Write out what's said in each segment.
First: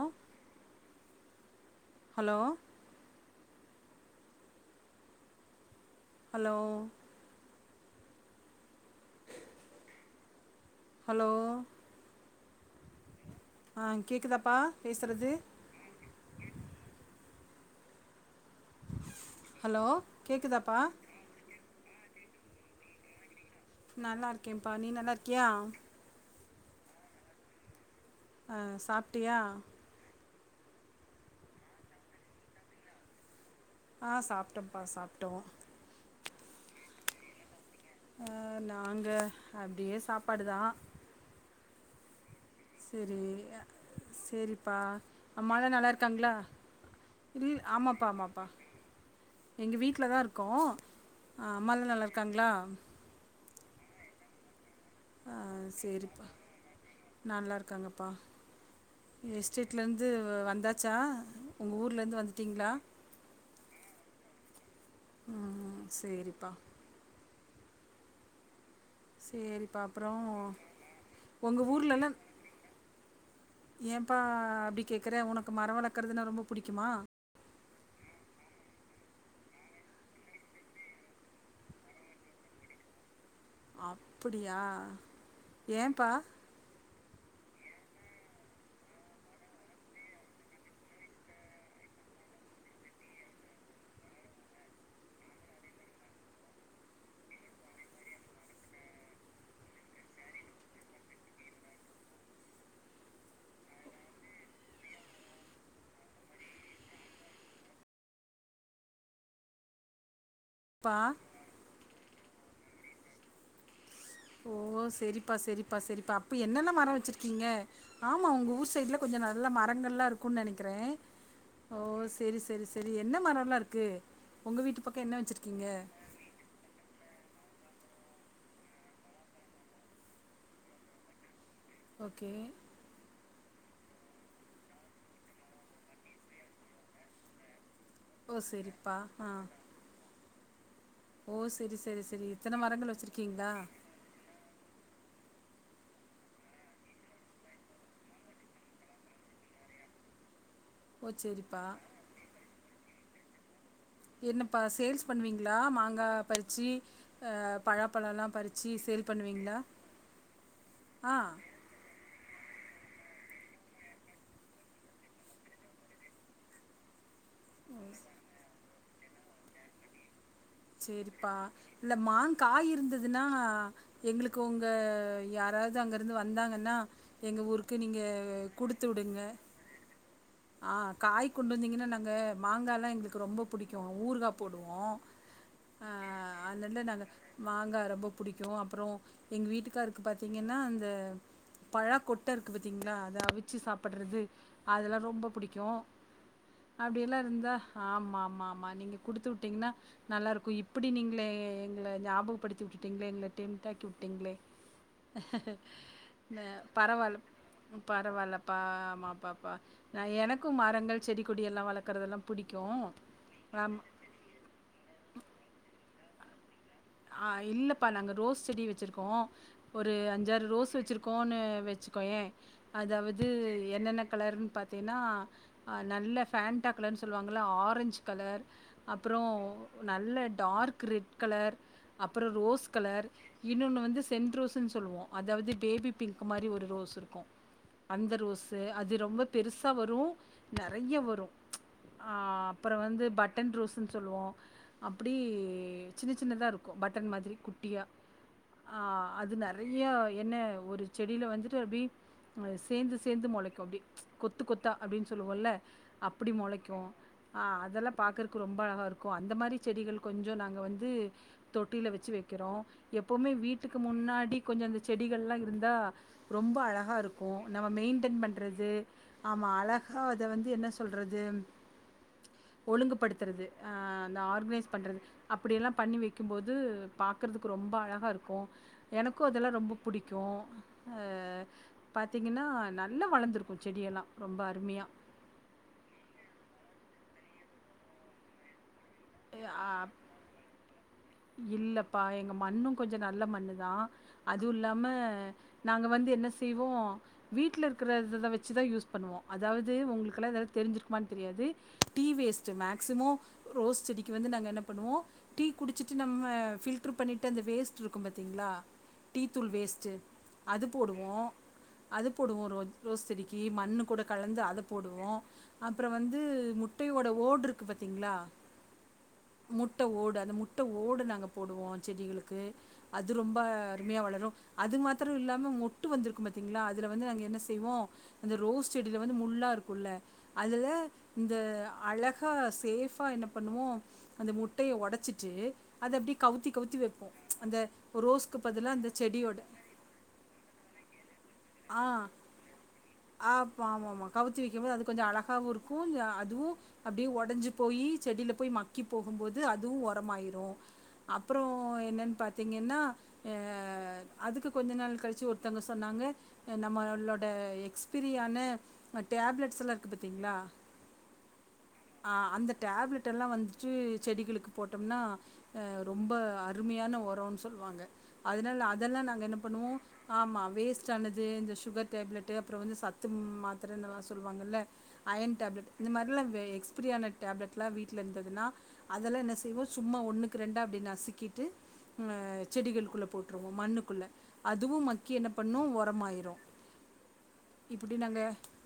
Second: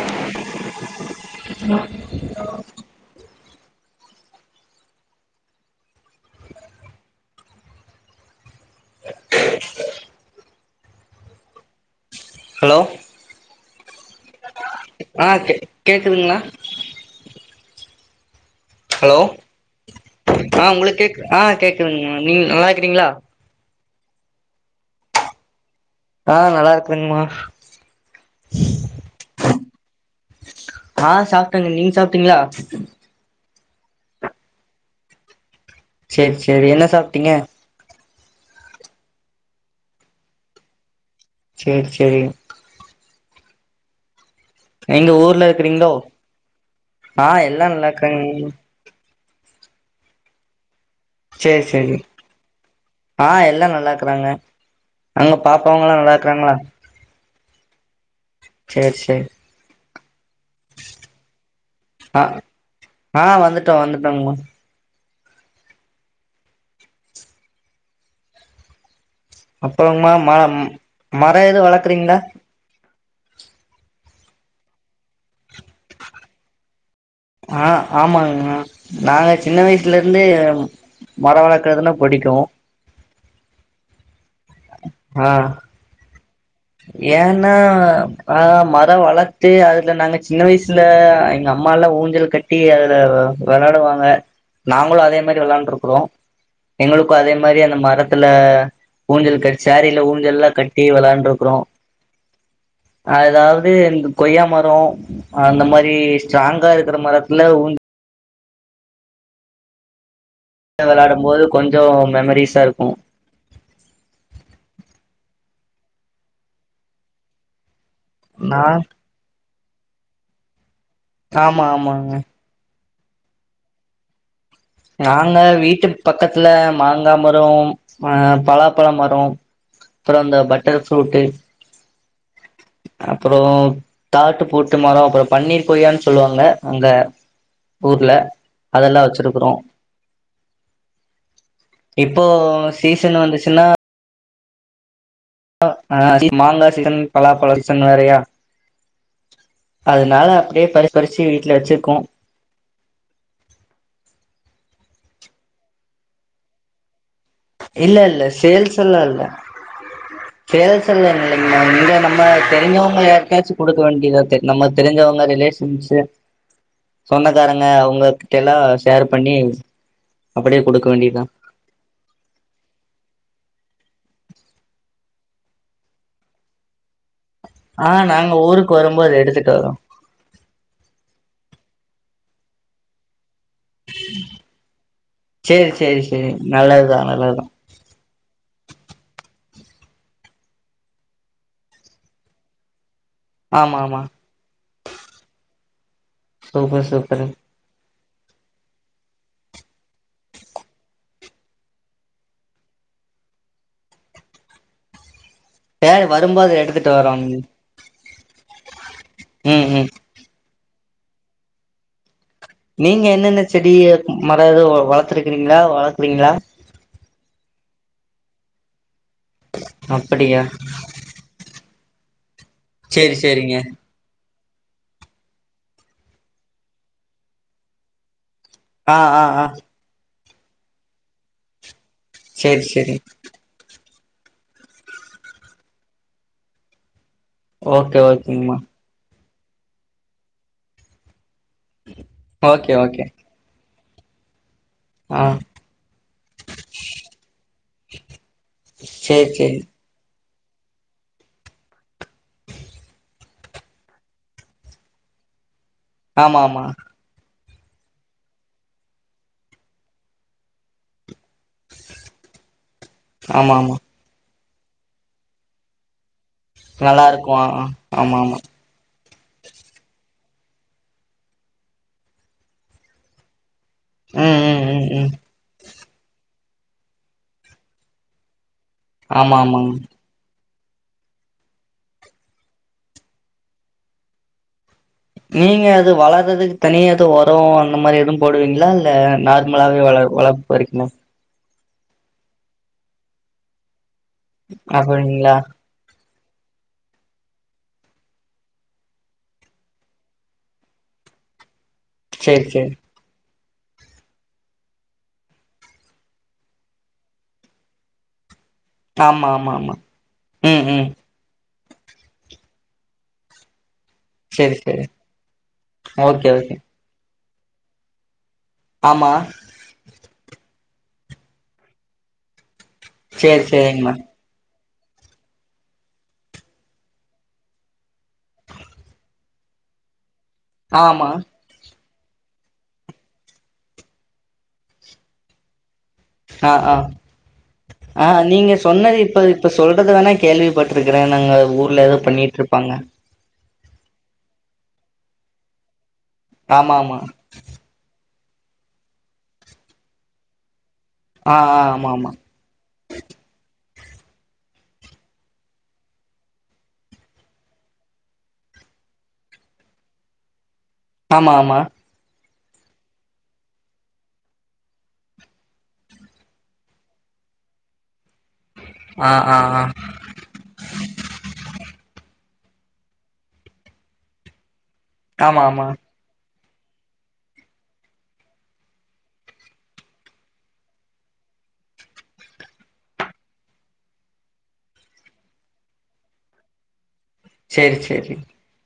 ஆ [unintelligible] hello hello hello ஆஹ கேக்குதா ஆ கேக்குதுங்களா ஹலோ ஹலோ ஆ கேட்குதாப்பா உங்களுக்கு கேக்கு ஆ கேக் [unintelligible] நீங்க நல்லா இருக்கிறீங்களா நல்லா இருக்கேன்ப்பா நீ நல்லா இருக்கியா ஆஹ் நல்லா இருக்குறங்கமா அஹ் சாப்பிட்டியா ஆஹ் சாப்பிட்டங்க நீங்க சாப்பிட்டீங்களா ஆ சாப்ட்டப்பா சாப்ட்டோ சரி சரி என்ன சாப்பிட்டீங்க ஆ நாங்க அப்டியே சாப்பாடு தா சேரி சேரி [unintelligible] சேரிப்பா எங்க ஊர்ல அம்மால்லா நல்லா இருக்கிறீங்களோ இருக்காங்களா ஆ ம் எல்லா நல்லா ஆமாப்பா ஆமாப்பா இருக்காங்க எங்க வீட்ல தா இருக்கோ அ சேரி அம்மால்லா சேரி நல்லா இருக்காங்களா ஆ எல்லா நல்லா இருக்கறாங்க அங்க பாப்பாவுங்கலா நல்லா இருக்கறாங்களா நல்லாருக்காங்க ப் பா சேரி சேரி நெக்ஸ்டு வீட்லருந்து இப்ப வந்தாச்சா உங்க ஊர்ல ஆ இருந்து வந்துட்டீங்களா ஆ வந்துட்டோ வந்துட்டோங்கமா ஆ சேரிப்பா சரிப்பா அப்புறங்கம்மா அப்புறம் மரம் மர எது வளக்குறீங்ளா ஏம்பா அப்படி கேக்குற உனக்கு மர வளக்கறதுன்னா ரொம்ப புடிக்குமா ஆஹ் ஆமாங்ம்மா நாங்க சின்ன வயசுல இருந்து மர வளக்கறதுன்னா புடிக்கு ஆப் அப்புடியா ஏம்பா ஏனா ஆஹ் மரம் வளத்து அதுல நாங்க சின்ன வயசுல எங்க அம்மா எல்லா ஊஞ்சல் கட்டி அதுல விளாடுவாங்க நாங்களு அதே மாதிரி விளாண்ட்ருக்கிறோ எங்களுக்கு அதே மாரி அந்த மரத்துல ஊஞ்சல் கட் சேரில ஊஞ்சல் எல்லா கட்டி விளையாண்டுருக் கிறோ அதாவது இந்த கொய்யா மர அந்த மாதிரி ஸ்ட்ராங்கா இருக்கிற மரத்துல ஊ ஞ்ச பா விளாடு போது கொஞ்சோ மெமரிஸ் இத்தாருக்கு ஓ சரிப்பா சரிப்பா சரிப்பா அப்ப என்னென்ன மர வச்சிருக்கீங்க ஆமா உங்க நா ஊர் சைட்ல கொஞ்ச நல்ல ம ரங்கள்லா இருக்குன் நெனைக்கிறே ஆமா ஆமாங்க சரி என்ன மரம்ல்லா இருக்கு நாங்க வீட்டு பக்கத்துல மாங்காம ரோ அஹ் பலாப்பழ மரோ அப்புற இந்த பட்டர்ஃப்ரூட்டு் ஓகே அப்புறோ தாட்டு பூட்டு மரோ அப்புறோ பன்னீர் கொய்யான் சொல்லுவாங்க அங்க ஊர்ல ஓ சரிப்பா அதெல்லா ஆ வச்சிருக்கிறோ ஓ செரி செரி செரி இத்தன மரங்கள் சீசன் வச்சிருக்கீங்களா வந்துச்சுன்னா ஆ மாங்காய் சீசன் பலாப்பழ சீசன் வேறையா அதனால அப்படியே பறிச் ஓ பறிச்சு வீட்டுல சரிப்பா வச்சிருக்கோ என்னப்ப சேல்ஸ் பண்ணுவீங்களா மாங்கா பறிச்சி இல்ல இல்ல சேல்ஸ் எல்லா இல்ல பண்ணுவீங்களா சேல்ஸ் எல்ல ஆ இங்க நம்ம தெரிஞ்சவங்க யார்க்காச்சு கொடுக் வேண்டியதா நம்ம தெரிஞ்சவங்க ரிலேஷன்ஸு சொந்தக்காரங்க அவுங்க கிட்டலா ஷேர் பண்ணி அப்படியே குடுக்க வேண்டியதா செரிப்பா இல்ல மாங்க காய் இருந்ததுன்னா எங்களுக்கு உங்க யாராவது அங்கருந்து வந்தாங்கன்னா எங்க ஊருக்கு ஆ நீங்க நாங்க ஊருக்கு குடுத்து வரும்போது வுடுங்க எடுத்துட்டு வரோ ஆ காய் கொண்டு வந்தீங்கன்னா நாங் க மாங்கா எல்லா எங்களுக்கு ரொம்ப புடிக்கு ஊறுகா போடுவோ செரி ஆ செரி செரி நல்லதுதா நல்லதுதா க்கு அப்புறோ எங்க வீட்டுக்கார்க்கு பாத்தீங்கனா அந்த பழா கொட்ட இருக்கு பாத்தீங்களா அத அவிச்சு ஆமா ஆமா சாப்பிட்றது அதெலா ரொம்ப புடிக்கு சூப்பர் அப்டியெல்லா சூப்பரு இருந்தா ஆம் ஆமா ஆமா நீங்க குடுத்து விட்டீங்கனா நல்லா இருக்கு இப்டி நீங்கள எங்கள ஞாபகப்படுத்தி விட்டுட்டீங்களே எங்கள டெம்ட் ஆக்கி விட்டீங்களே சேரி ந வரும்போது எடுத்துட்டு வரோ பரவால்ல பரவால்லப்பா ஆமா பாப்பா ம் ம் நா எனக் கு மரங்கள் செடி கொடி எல்லா வளக்கறதெல்லா நீங்க என்னென்ன செடிய மறது வள பாத்துருக்கிறீங்களா வளக்குறீங்களா ஆ இல்லப்பா நாங்க ரோஸ் செடி வச்சிருக் கோ ஒரு அப்படியா அஞ்சாறு ரோஸ் வச்சிருக்கோனு வச் கொய்ய சேரி அதாவது சேரிங்க என்னென்ன கலர்ன் பாத்தீன்னா அ நல்ல ஃபேன்ட்டா கலர்ன் சொல்லுவாங்க இல்ல ஆரஞ்ச் கலர் ஆ அப்றோ ஆ ஆ நல்ல டார்க் ரெட் கலர் அப்புறோ சேரி ரோஸ் சேரி கலர் இன்னொன்னு வந்து சென்ட் ரோஸ்ன்னு சொல்லுவோம் அதாவது பேபி பிங்க் மாரி ஒரு ரோஸ் இருக்கும் ஓகே அந்த ஓகேங்கம்மா ரோஸ்ஸு அது ரொம்ப பெருசா வரும் நெறைய வரும் ச் ஆஹ் ஓகே அப்புறம் வந்து ஓகே பட்டன் ரோஸ் னு சொல்லுவோம் அப்டி ஆ சின்ன சின்னதா இருக்கும் பட்டன் மாரி குட்டியா சேரி அது சேரி நெறையா என்ன ஒரு செடில வந்துட்டு அப்டி சேந்து சேந்து மொளைக்கும் அப்டி ச் கொத்து கொத்தா அப்டின்னு சொல்லுவோல அப்டி ஆமா ஆமா மொளைக்கும் அதெல்லாம் பாக்குறக்கு ரொம்ப அழகாக இருக்கும் அந்த மாரி செடிகள் கொஞ்சோ நாங்க வந்து தொட்டில வச்சு வைக்கிறோம் எப்பவுமே ஆமா ஆமா வீட்டுக்கு முன்னாடி கொஞ்சோ அந்த செடிகல்லா இருந்தா ரொம்ப அழகாக நல்லா இருக்கு இருக்கும் ஆ நம்ம ஆமா மெயின்டென் ஆமா பண்றது ஆமா அழகா அத வந்து என்ன சொல்றது ஒழுங்குபடுத்துறது ஆஹ் அந்த ம் ம் ஆர்கனைஸ் ம் பண்றது ம் அப்டியெல்லாம் பண்ணி வைக் கும்போது பாக்குறதுக்கு ரொம்ப அழகா இருக்கும் எனக்கும் ஆமா அதெல்லாம் ரொம்ப ஆமாங்க புடிக்கும் ஆஹ் பாத்தீங்கன்னா நல்லா வளர்ந்துருக்கும் செடியெல்லாம் ரொம்ப அருமையா நீங்க அது வளர்றதுக்கு தனியா எது உரம் அந்த மாதிரி எதுவும் போடுவீங்களா இ இல்ல ஆ நார்மலாவே வள வளர்ப்பு பறிக்குமா இல்லப்பா எங்க மண்ணும் கொஞ்ச நல்ல மண்ணு தான் அதுவும் இல்லாம அப்படிங்களா நாங்க வந்து என்ன செய்வோம் வீட்ல இருக்கறதத வச்சு தான் யூஸ் பண்ணுவோம் அதாவது உங்களுக்கெல்லாம் எதாவது தெரிஞ்சிருக்குமான்னு தெரியாது டீ சேரி வேஸ்டு சேரி மேக்சிமோ ரோஸ் செடி க்கி வந்து நாங்க என்ன பண்ணுவோ டீ குடுச்சுட்டு நம்ம ஃபில்ரு பண்ணிட்டு அந்த வேஸ்டு இருக்கும் பாத்திங்ளா ஆமா டீத்தூள் ஆமா ஆமா வேஸ்டு ம் அது ம் போடுவோ அது போடுவோம் ரோ ரோஸ் செடிக்கு மண்ணு கூட கலந்து சேரி அது சேரி போடுவோம் அப்புறம் வந்து ஓகே ஓகே முட்டையோட ஓ டு இருக்கு பாத்தீங்களா ஆமா முட்ட ஓடு அந்த முட்டை ஓடு நாங்க போடுவோம் செடிகளுக்கு அது ரொம்ப சேரி சேரிங்கம்மா அருமையா வளரும் அது மாத்திரோ இல்லாம மொட்டு வந்திருக்கூ பாாத்தீங்ளா அதுல வந்து நாங்க என்ன செய்வோ அந்த ரோஸ் செடில வந்து முள்ளா இருக்கூல்ல அதுல ஆமா இந்த அழகா சேஃபா என்ன பண்ணுவோ அந்த முட்டைய ஒடைச்சிட்டு அ அ ஆ ரோஸ்க்கு நீங்க பதிலாக அந்த சொன்னது இப்ப செடியோட இப்ப சொல்றது வேணா கேள்விப்பட்ருக்றே நாங்க ஊர்ல ஏதோ பண்ணிட்ருப்பாங்க அப் ஆமாமா கவித்து வெக்கும்போது அது கொஞ்சோ அழகாவூ இருக்கூ யா அதுவூ ஆமா ஆமா அப்டியே ஒடஞ்சு போயி செடியில போய் மக்கி போகும் போது அதுவூ ஒரமாயிரூ ஆ அப்றோ ஆ ஆமா ஆமா என்னன் பாத்தீங்கன்னா ஆ அதுக்கு கொஞ்சோ நாள் கழிச்சு ஒருத்தவ்ங்க சொன்னாங்க நம்மளோட எக்ஸ்பிரியான டேப்லெட்ஸ்லா இருக்கு பாத்தீங்ளா ஆமா ஆமா ஆ அந்த டேப்லெட் எல்லா வந்துட்டு செடிகளுக்கு போட்டம்னா ரொம்ப அருமையான ஒரோன் சொல்லுவாங்க அதுனால் அதெல்லா ஆ நாங்க என்ன ஆ ஆ பண்ணுவோ ஆமா வேஸ்ட் ஆனத் ஏ இந்த சுகர் டேப்லெட் அப்றோ வந்து சத்தும் மாத்திரனுல்லா சொல்லுவாங்கல்ல அயன் ஆமா ஆமா டேப்லெட் இந்த மார்லா வெ எ க்ஸ்ப்ரி ஆன டேப்லட்லா வீட்ல இருந்ததுன்னா அதெல்லா என்ன செய்வோ சும்மா ஒன்னுக்கு ரென்டா அப்டியே நசுக்கிட்டு ஆ செடிகளுக்குள்ள போட்டுருவோ மண்ணுக்குள்ள அதுவூ மக்கி என்ன பண்ணூ ஒரமாய் யிரூ சேரி இப்டி சேரி நாங்க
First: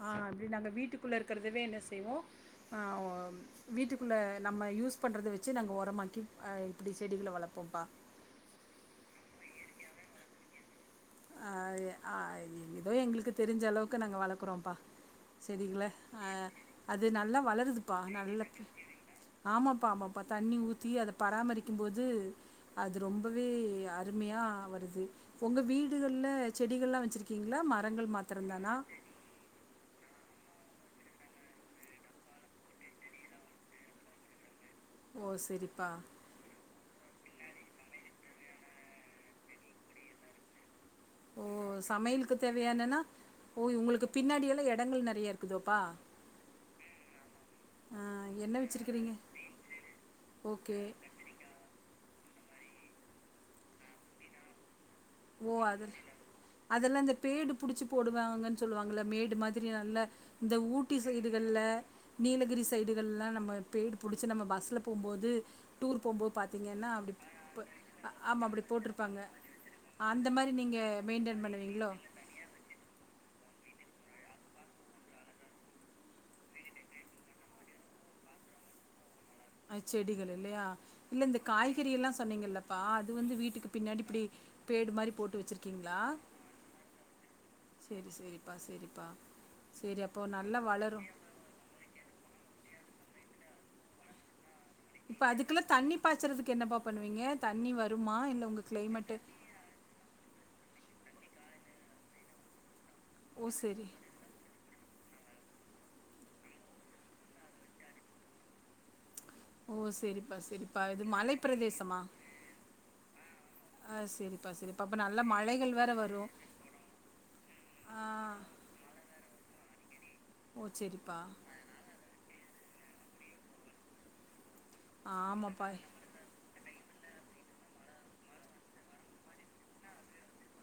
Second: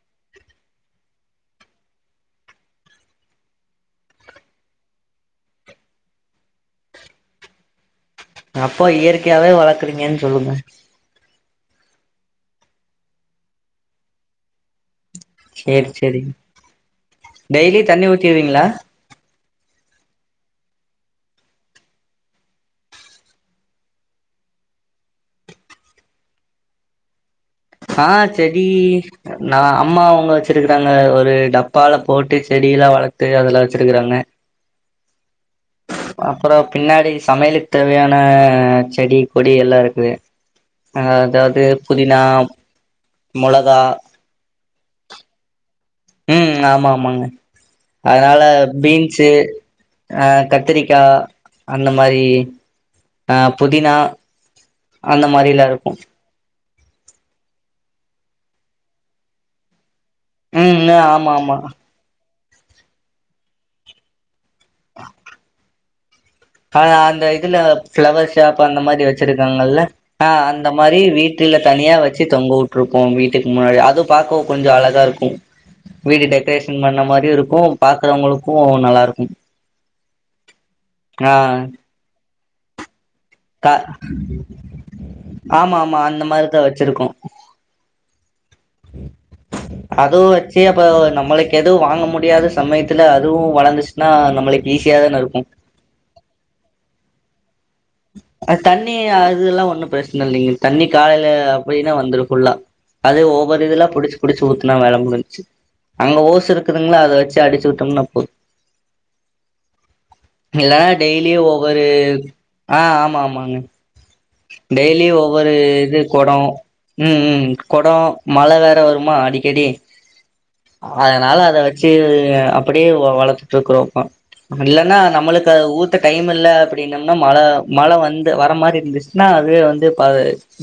ஆ அ ப்டி நாங்க வீட்டுக்குள்ளே இருக்கிறதவே என்ன செய்வோ ஆ ஒ வீட்டுக்குள்ளே நம்ம யூஸ் பண்றத வச்சு நாங்க ஒரமாக்கி இப்டி செடிகள வளப்போம்ப்பா அப்போ இயற்கையாவே வளக்குறீங்கன் சொல்லுங்க ஆ எ ஆ எதோ எங்களுக்கு தெரிஞ்சளவுக்கு நாங்க வளக்குறோம்ப்பா செரிங்ல சேரி சேரி ஆ அது நல்லா டெய்லி வளருதுப்பா தண்ணி நல்ல ஊத்திருவீங்களா ஆமாப்பா ஆமாப்பா தண்ணி ஊத்தி அத பராமரிக்கும்போது அது ரொம்பவே அருமையா வருது உங்க வீடுக ல்ல செடிகள்ல்லா வச்சிருக் ஆ செடி நா அம்மா உங்க சிருக்கறாங்க ஒரு டப்பால போட்டு செடியெல்லா வளத்து அதுல வச்சிருக்கறாங்க ஓ சரிப்பா அப்றோ பின்னாடி சமையல்க்கு தேவையான செடி கொடி எல்லா இருக்கு அ அதாவ்து புதினா என்னன்னா ஓய் மொளகா உங்களுக்கு பின்னாடி எல்லா எடங்கள் நறைய இருக்குதோப்பா ம் ஆமா ஆமாங்க ஆ அத்னால என்ன வச்சிருக்கிறீங்க பீன்ஸு ஆ ஓகே கத்திரிக்கா அந்தம் பாதி ஆ புதினா அந்த ஓ மாரிலா அது இருக்கூ அதெல்லா இந்த பேடு புடிச்சு போடுவாங்கன் சொல்லுவாங்கள மேடு மாதிரி நல்லா இந்த ம் ஊட்டி ஆமா ஆமா சைடுகள்ல நீலகிரி சைடுகள்லா நம்ம பெய்டு புடிச்சு நம்ம பஸ்ல போம்போது டூர் போம்போது ஆ பாத்தீங்கன்னா அப்டி அந்த இதுல ப பிளவர் ஆமா ஷாஃப் அப்டி அந்த மாரி போட்ருப்பாங்க வச்சிருக்காங்கல்ல ஆஹ் அந்த நீங்க மாரி மெயின்டென் வீட்டுல பண்ணுவீங்களோ தனியா வச்சு தொங்க வுட்டுருப்போ வீட் டுக்கு முன்னாடி அதும் பாக்க கொஞ்சொ அழகா இருக்கும் வீடு டெக்கரேஷன் பண்ண மாரியு இருக்கும் பாக்கறவங்களுக்கு நல்லா இருக்கும் அது செடிகள் இல்லயா இல்ல இந்த காய்கறி எல்லா சொன்னீங்கல்லப்பா வந்து க வீட்டுக்கு பின்னாடி இப்டி பேடு மாரி போட்டு வச்சிருக்கீங்களா ஆமாமா அந்த மாதிரிதா வச்சிருக்கோ சேரி சேரிப்பா சேரிப்பா சேரி அப்போ அதுவு நல்லா வச்சு அப்ப வளரு நம்மளுக்கு எதுவு வாங்க முடியாத சமயத்து ல அதுவு வளர்ந்துச்சுன்னா நம்மளுக்கு ஈஸியா இப்ப தான இருக்கு அதுக்குல்லா தண்ணி பாய்ச்சறதுக்கு என்னப்பா பண்ணுவீங்க தண்ணி வருமா இல்ல உங்க தண்ணி கிளைமேட்டு அதுல்லா ஒண்ணு பிரச்சன இல்லைங்க தண்ணி காலையில அப்படின்னா வந்துரு ஃபுல்லா அது ஓ ஒவ்வொரு சேரி இதுல்லா புடிச்சு புடிச்சு ஊத் ன்ன வேல முடிஞ்ச்சு அங்க ஓசு இருக்குதுங்களா அத வச்சு அடிச்சு வுட்டோம்னா போது ஓ சரிப்பா சரிப்பா இல்லன்னா இது மலை பிரதேசமா ஆஹ் ஆமா ஆமாங்க ஆ சேரிப்பா சேரிப்பா அப்ப டெய்லி நல்லா ஒவ்வொரு மழைகள் வேற இது வரு கொடொ உம் ம் கொடொ ஆ மழ வேற வருமா அடி செடி ஓ சேரிப்பா அதனால அத வச்சு அப் ப்படியே வ வளர்த்துட்டு இருக்கிறோங்க்கா இல்லன்னா நம்மளுக்கு அது ஆமாப்பா ஊத்த டைம் இல்ல அப் என்னனா மழ மழ வந்து வர மாரி இருந்துச்சுன்னா அது வந்து பா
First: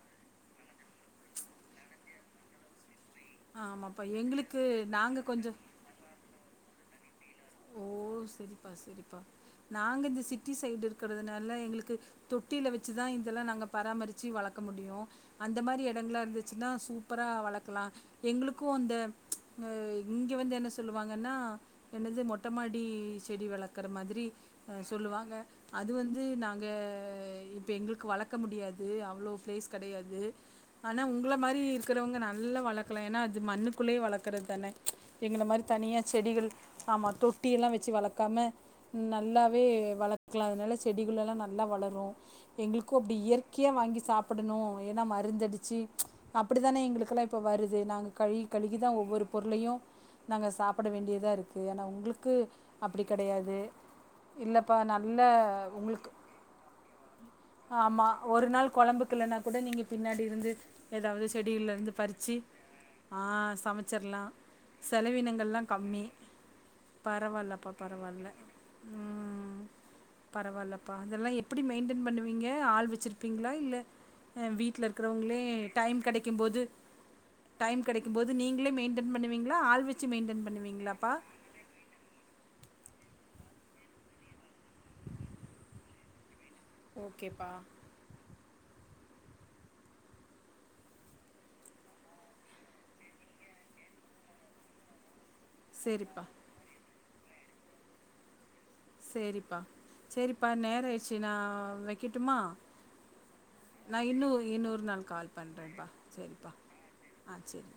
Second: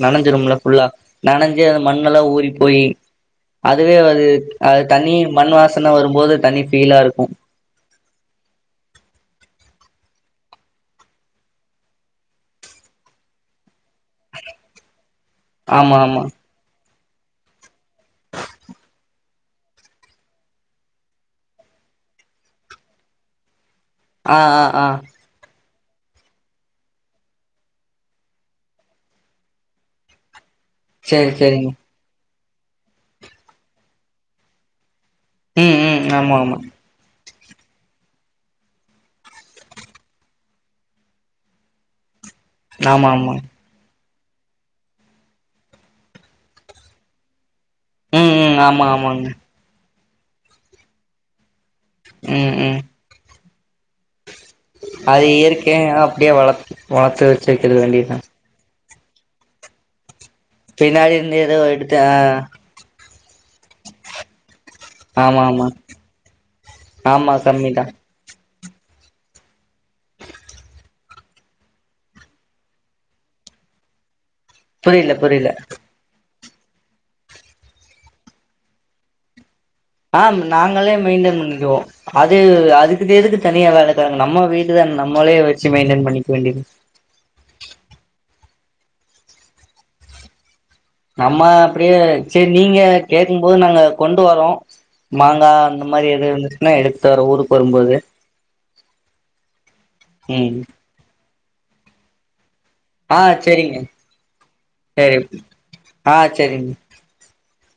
நனைஞ்சிரும்ல ஃபுல்லா நனைஞ்சு அது மண்ணெல்லா ஊறி போய் அதுவே ஆமப்பா அது எங்குளுக்கு அது தனி மண் வாசன வரும்போது தனி ஃபீலா இருக்கு ஓ செரிப்பா செரிப்பா நாங்க இந்த சிட்டி சைடு இருக்கறதுனால எங்களுக்கு தொட்டில வச்சுதா இதெல்லா நாங்க பராமரிச்சு வளக்க முடியு அந்த மாதிரி ஆமா எடங்கள்லா ஆமா இருந்துச்சுன்னா சூ ப்பரா வளக்கலா எங்களுக்கு அந்த அ இங்க வந்து என்ன சொல்லுவாங்கன்னா என்னது மொட்ட மாடி டி செடி வள இருக்கற மாதிரி ஆ ஆ ஹ ஆ சொல்லுவாங்க அது வந்து நாங்க இப்ப எங்களுக்கு வளக்க முடியாது அவ்வளோ பிளேஸ் கெடையாது ஆனா சரி உங்கள மாரி சரிங்க இருக்குறவங்க நாங்க நல்லா வளர்க்கலாம் ஏன்னா அது மண்ணுக்குள்ளே வளக்கறது தானே எங்கள மாரி ம் தனியா ம் ஆமா செடிகள் ஆமா தொட் ட்டியெல்லாம் வச்சு வளக்காம நல்லாவே வளக்கலாம் அதனால செடிகள்ளெல்லாம் நல்லா வளரும் எங்களுக்கும் ஆமா அப்டி ஆமா இயற்கையா வாங்கி சாப்பிட படணும் ஏன்னா மருந்தடிச்சு அப்படித்தானே எங்களுக்குெல்லாம் இப்ப வருது து நாங்க ம் கழுவி ம் ஆமா கழுவிதான் ஒவ்வொரு ஆமாங்க பொருளையும் நாங்க சாப்பிட வேண்டியதா இருக்கு ஏன்னா க்கு ம் ம் அப்டி கெடையாது இல்லப்பா நல்ல அது இயற்கையா உங்களுக்கு அப்டியே வளத் வளர்த்து வச்சிருக்கிறது வேண்டியதான் க்கிளனா கூட நீங்க பின்னாடி இருந்து ஏதாவது இருந்து ஏதோ செடியில இருந்து எடுத்து பறிச்சு ஆ ஆ சமச்சிர்லாம் ஆமா ஆமா செலவினங்கள்லாம் கம்மி ஆமா பரவாயில்லப்பா கம்மிதா பரவால்ல ம் பரவாயில்ப்பா அதெல்லாம் எப்டி மெயின்டென் பண்ணுவீங்க ஆள் வச்சிருப்பீங்களா இல்ல வீட்ல புரில இருக்கிறவங்களே புரில டைம் கடைக் கும் போது டைம் கடைக்கும் போது நீங்களே மெயின்டென் பண்ணுவீங்களா ஆள் வச்சு ஆ மெயின்டென் நாங்களே பண்ணுவீங்களாப்பா மெயின்டெயன் பண்ணிடுவோம் அது அதுக்கெதுக்கு தனியா வேல தறாங்க நம்ம வீட்டுதான நம்மளே வச்சு மெயின்டெயன் பண்ணிக்க வேண்டியது ஓகேப்பா நம்ம அப்டியே சரி நீங்க கேக்கும்போது நாங்க கொண்டு வரோம் மாங்காய் அந்த மாரி சேரிப்பா எது இருந்துச்சுன்னா எடு த்தர ஊருக்கு வரும்போது சரிப்பா சரிப்பா ம் நேர ஆயிடுச்சுனா வைக்கிட்டுமா ஆ சேரிங்க நான் இன்ன இன்னொரு நாள் சேரி கால் பண்றேன்ப்பா ஆ சரிப்பா சேரிங்க ஆ சரி